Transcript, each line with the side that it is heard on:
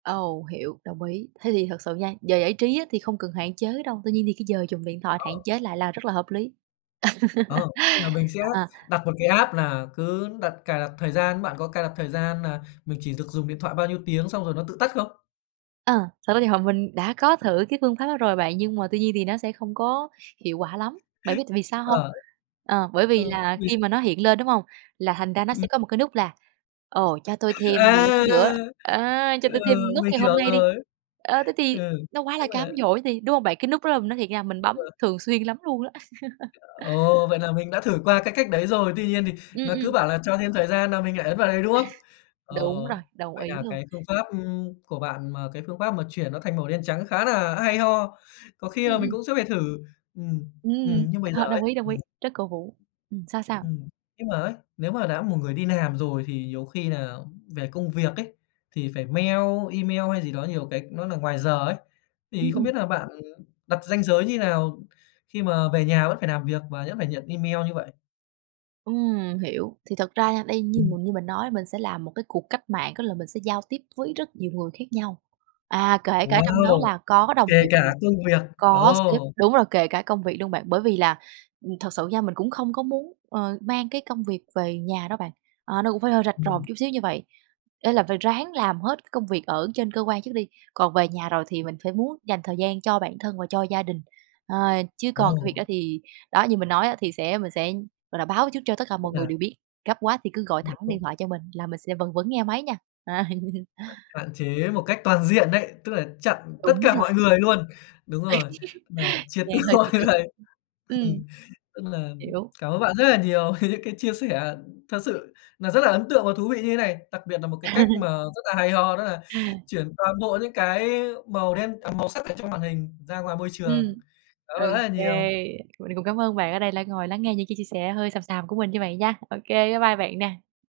right: Ồ, hiểu, đồng ý. Thế thì thật sự nha, về giải trí á, thì không cần hạn chế đâu. Tuy nhiên thì cái giờ dùng điện thoại hạn
left: Ờ.
right: chế lại là rất là hợp lý.
left: Ờ, tức là mình sẽ
right: À.
left: đặt một cái app nà cứ đặt cài đặt thời gian. Bạn có cài đặt thời gian nà mình chỉ được dùng điện thoại bao nhiêu tiếng xong rồi nó tự tắt không?
right: À, thật ra thì, ờ, mình đã có thử cái phương pháp đó rồi bạn, nhưng mà tuy nhiên thì nó sẽ không có hiệu quả lắm, bạn biết tại vì sao hông?
left: Ờ,
right: Ờ, bởi vì
left: ơ,
right: là
left: vì s
right: khi mà nó hiện lên, đúng hông? Là thành ra nó sẽ
left: Ừm.
right: có một cái nút là "Ồ, cho tôi thêm mười
left: À!
right: lăm phút nữa, á, cho
left: Ừ,
right: tôi thêm nút
left: mình
right: ngày
left: hiểu
right: hôm nay đi."
left: rồi.
right: À, thế thì
left: Ừ,
right: nó quá
left: tức
right: là cám
left: nà
right: dỗ thì, đúng hông bạn? Cái nút đó là, mình nói thiệt nha, mình
left: Đúng
right: bấm
left: rồi.
right: thường xuyên lắm luôn á.
left: Ồ, vậy là mình đã thử qua cái cách đấy rồi. Tuy nhiên thì
right: Ừm,
left: nó cứ
right: ừm.
left: bảo là cho thêm thời gian nà mình lại ấn vào đấy, đúng không? Ờ,
right: Đúng rồi, đồng
left: vậy
right: ý
left: nà
right: luôn.
left: cái phương pháp, ừm, của bạn mà cái phương pháp mà chuyển nó thành màu đen trắng khá nà hay ho, có khi
right: Ừm
left: là mình
right: ừm.
left: cũng sẽ phải thử. Ừm, ừm.
right: Ừm,
left: Nhưng mà giờ
right: ờ,
left: ấy
right: đồng ý, đồng ý,
left: ừm.
right: rất cổ vũ. Ừm, sao sao?
left: Ừm. Nhưng mà ấy, nếu mà đã một người đi làm rồi thì nhiều khi nà về công việc ấy, thì phải mail email hay gì đó nhiều cái nó nà ngoài giờ ấy.
right: Ừm,
left: Thì không
right: ừm.
left: biết nà bạn đặt ranh giới như nào khi mà về nhà vẫn phải làm việc và vẫn phải nhận email như vậy?
right: Ừm, hiểu. Thì thật ra nha đây, như
left: Ừm.
right: như mình nói, mình sẽ làm một cái cuộc cách mạng, có là mình sẽ giao tiếp với rất nhiều người khác nhau. À, kể cả trong đó
left: Wow,
right: là có đồng
left: kể
right: nghiệp mình,
left: cả công việc.
right: có sếp
left: Ồ.
right: đúng rồi, kể cả công việc luôn bạn. Bởi vì là, ừm, thật sự nha, mình cũng không có muốn, ờ, mang cái công việc về nhà đâu bạn. Ờ, nó cũng phải hơi rạch ròi một
left: Ừm.
right: chút xíu như vậy. Ê, là phải ráng làm hết cái công việc ở trên cơ quan trước đi, còn về nhà rồi thì mình phải muốn dành thời gian cho bản thân và cho gia đình. Ờ, chứ còn cái việc
left: Ồ.
right: đó thì đó, như mình nói á, thì sẽ mình sẽ, gọi là, báo trước cho tất cả
left: Tức
right: mọi người
left: nà
right: đều biết, gấp quá thì cứ gọi thẳng điện
left: [unintelligible]
right: thoại cho mình, là mình sẽ vẫn vẫn nghe máy nha.
left: Hạn chế một cách toàn diện đấy, tức là chặn tất
right: Đúng
left: cả
right: rồi.
left: mọi người luôn. Đúng rồi, nà triệt từ
right: Yeah, hơi tiêu cực.
left: [unintelligible]
right: Ừm.
left: ừm, tức là
right: Hiểu.
left: cảm ơn bạn rất là nhiều về những cái chia sẻ thật sự nà rất là ấn tượng và thú vị như thế này. Đặc biệt nà một cái cách mà rất là hay ho, đó là chuyển toàn bộ những cái màu đen màu sắc ở trong màn hình ra ngoài môi trường.
right: Ừm.
left: Cảm ơn bạn rất là
right: OK,
left: nhiều.
right: mình cũng cám ơn bạn ở đây đã ngồi lắng nghe những cái chia sẻ hơi xàm xàm của mình như vậy nha. OK, bye bye bạn nè.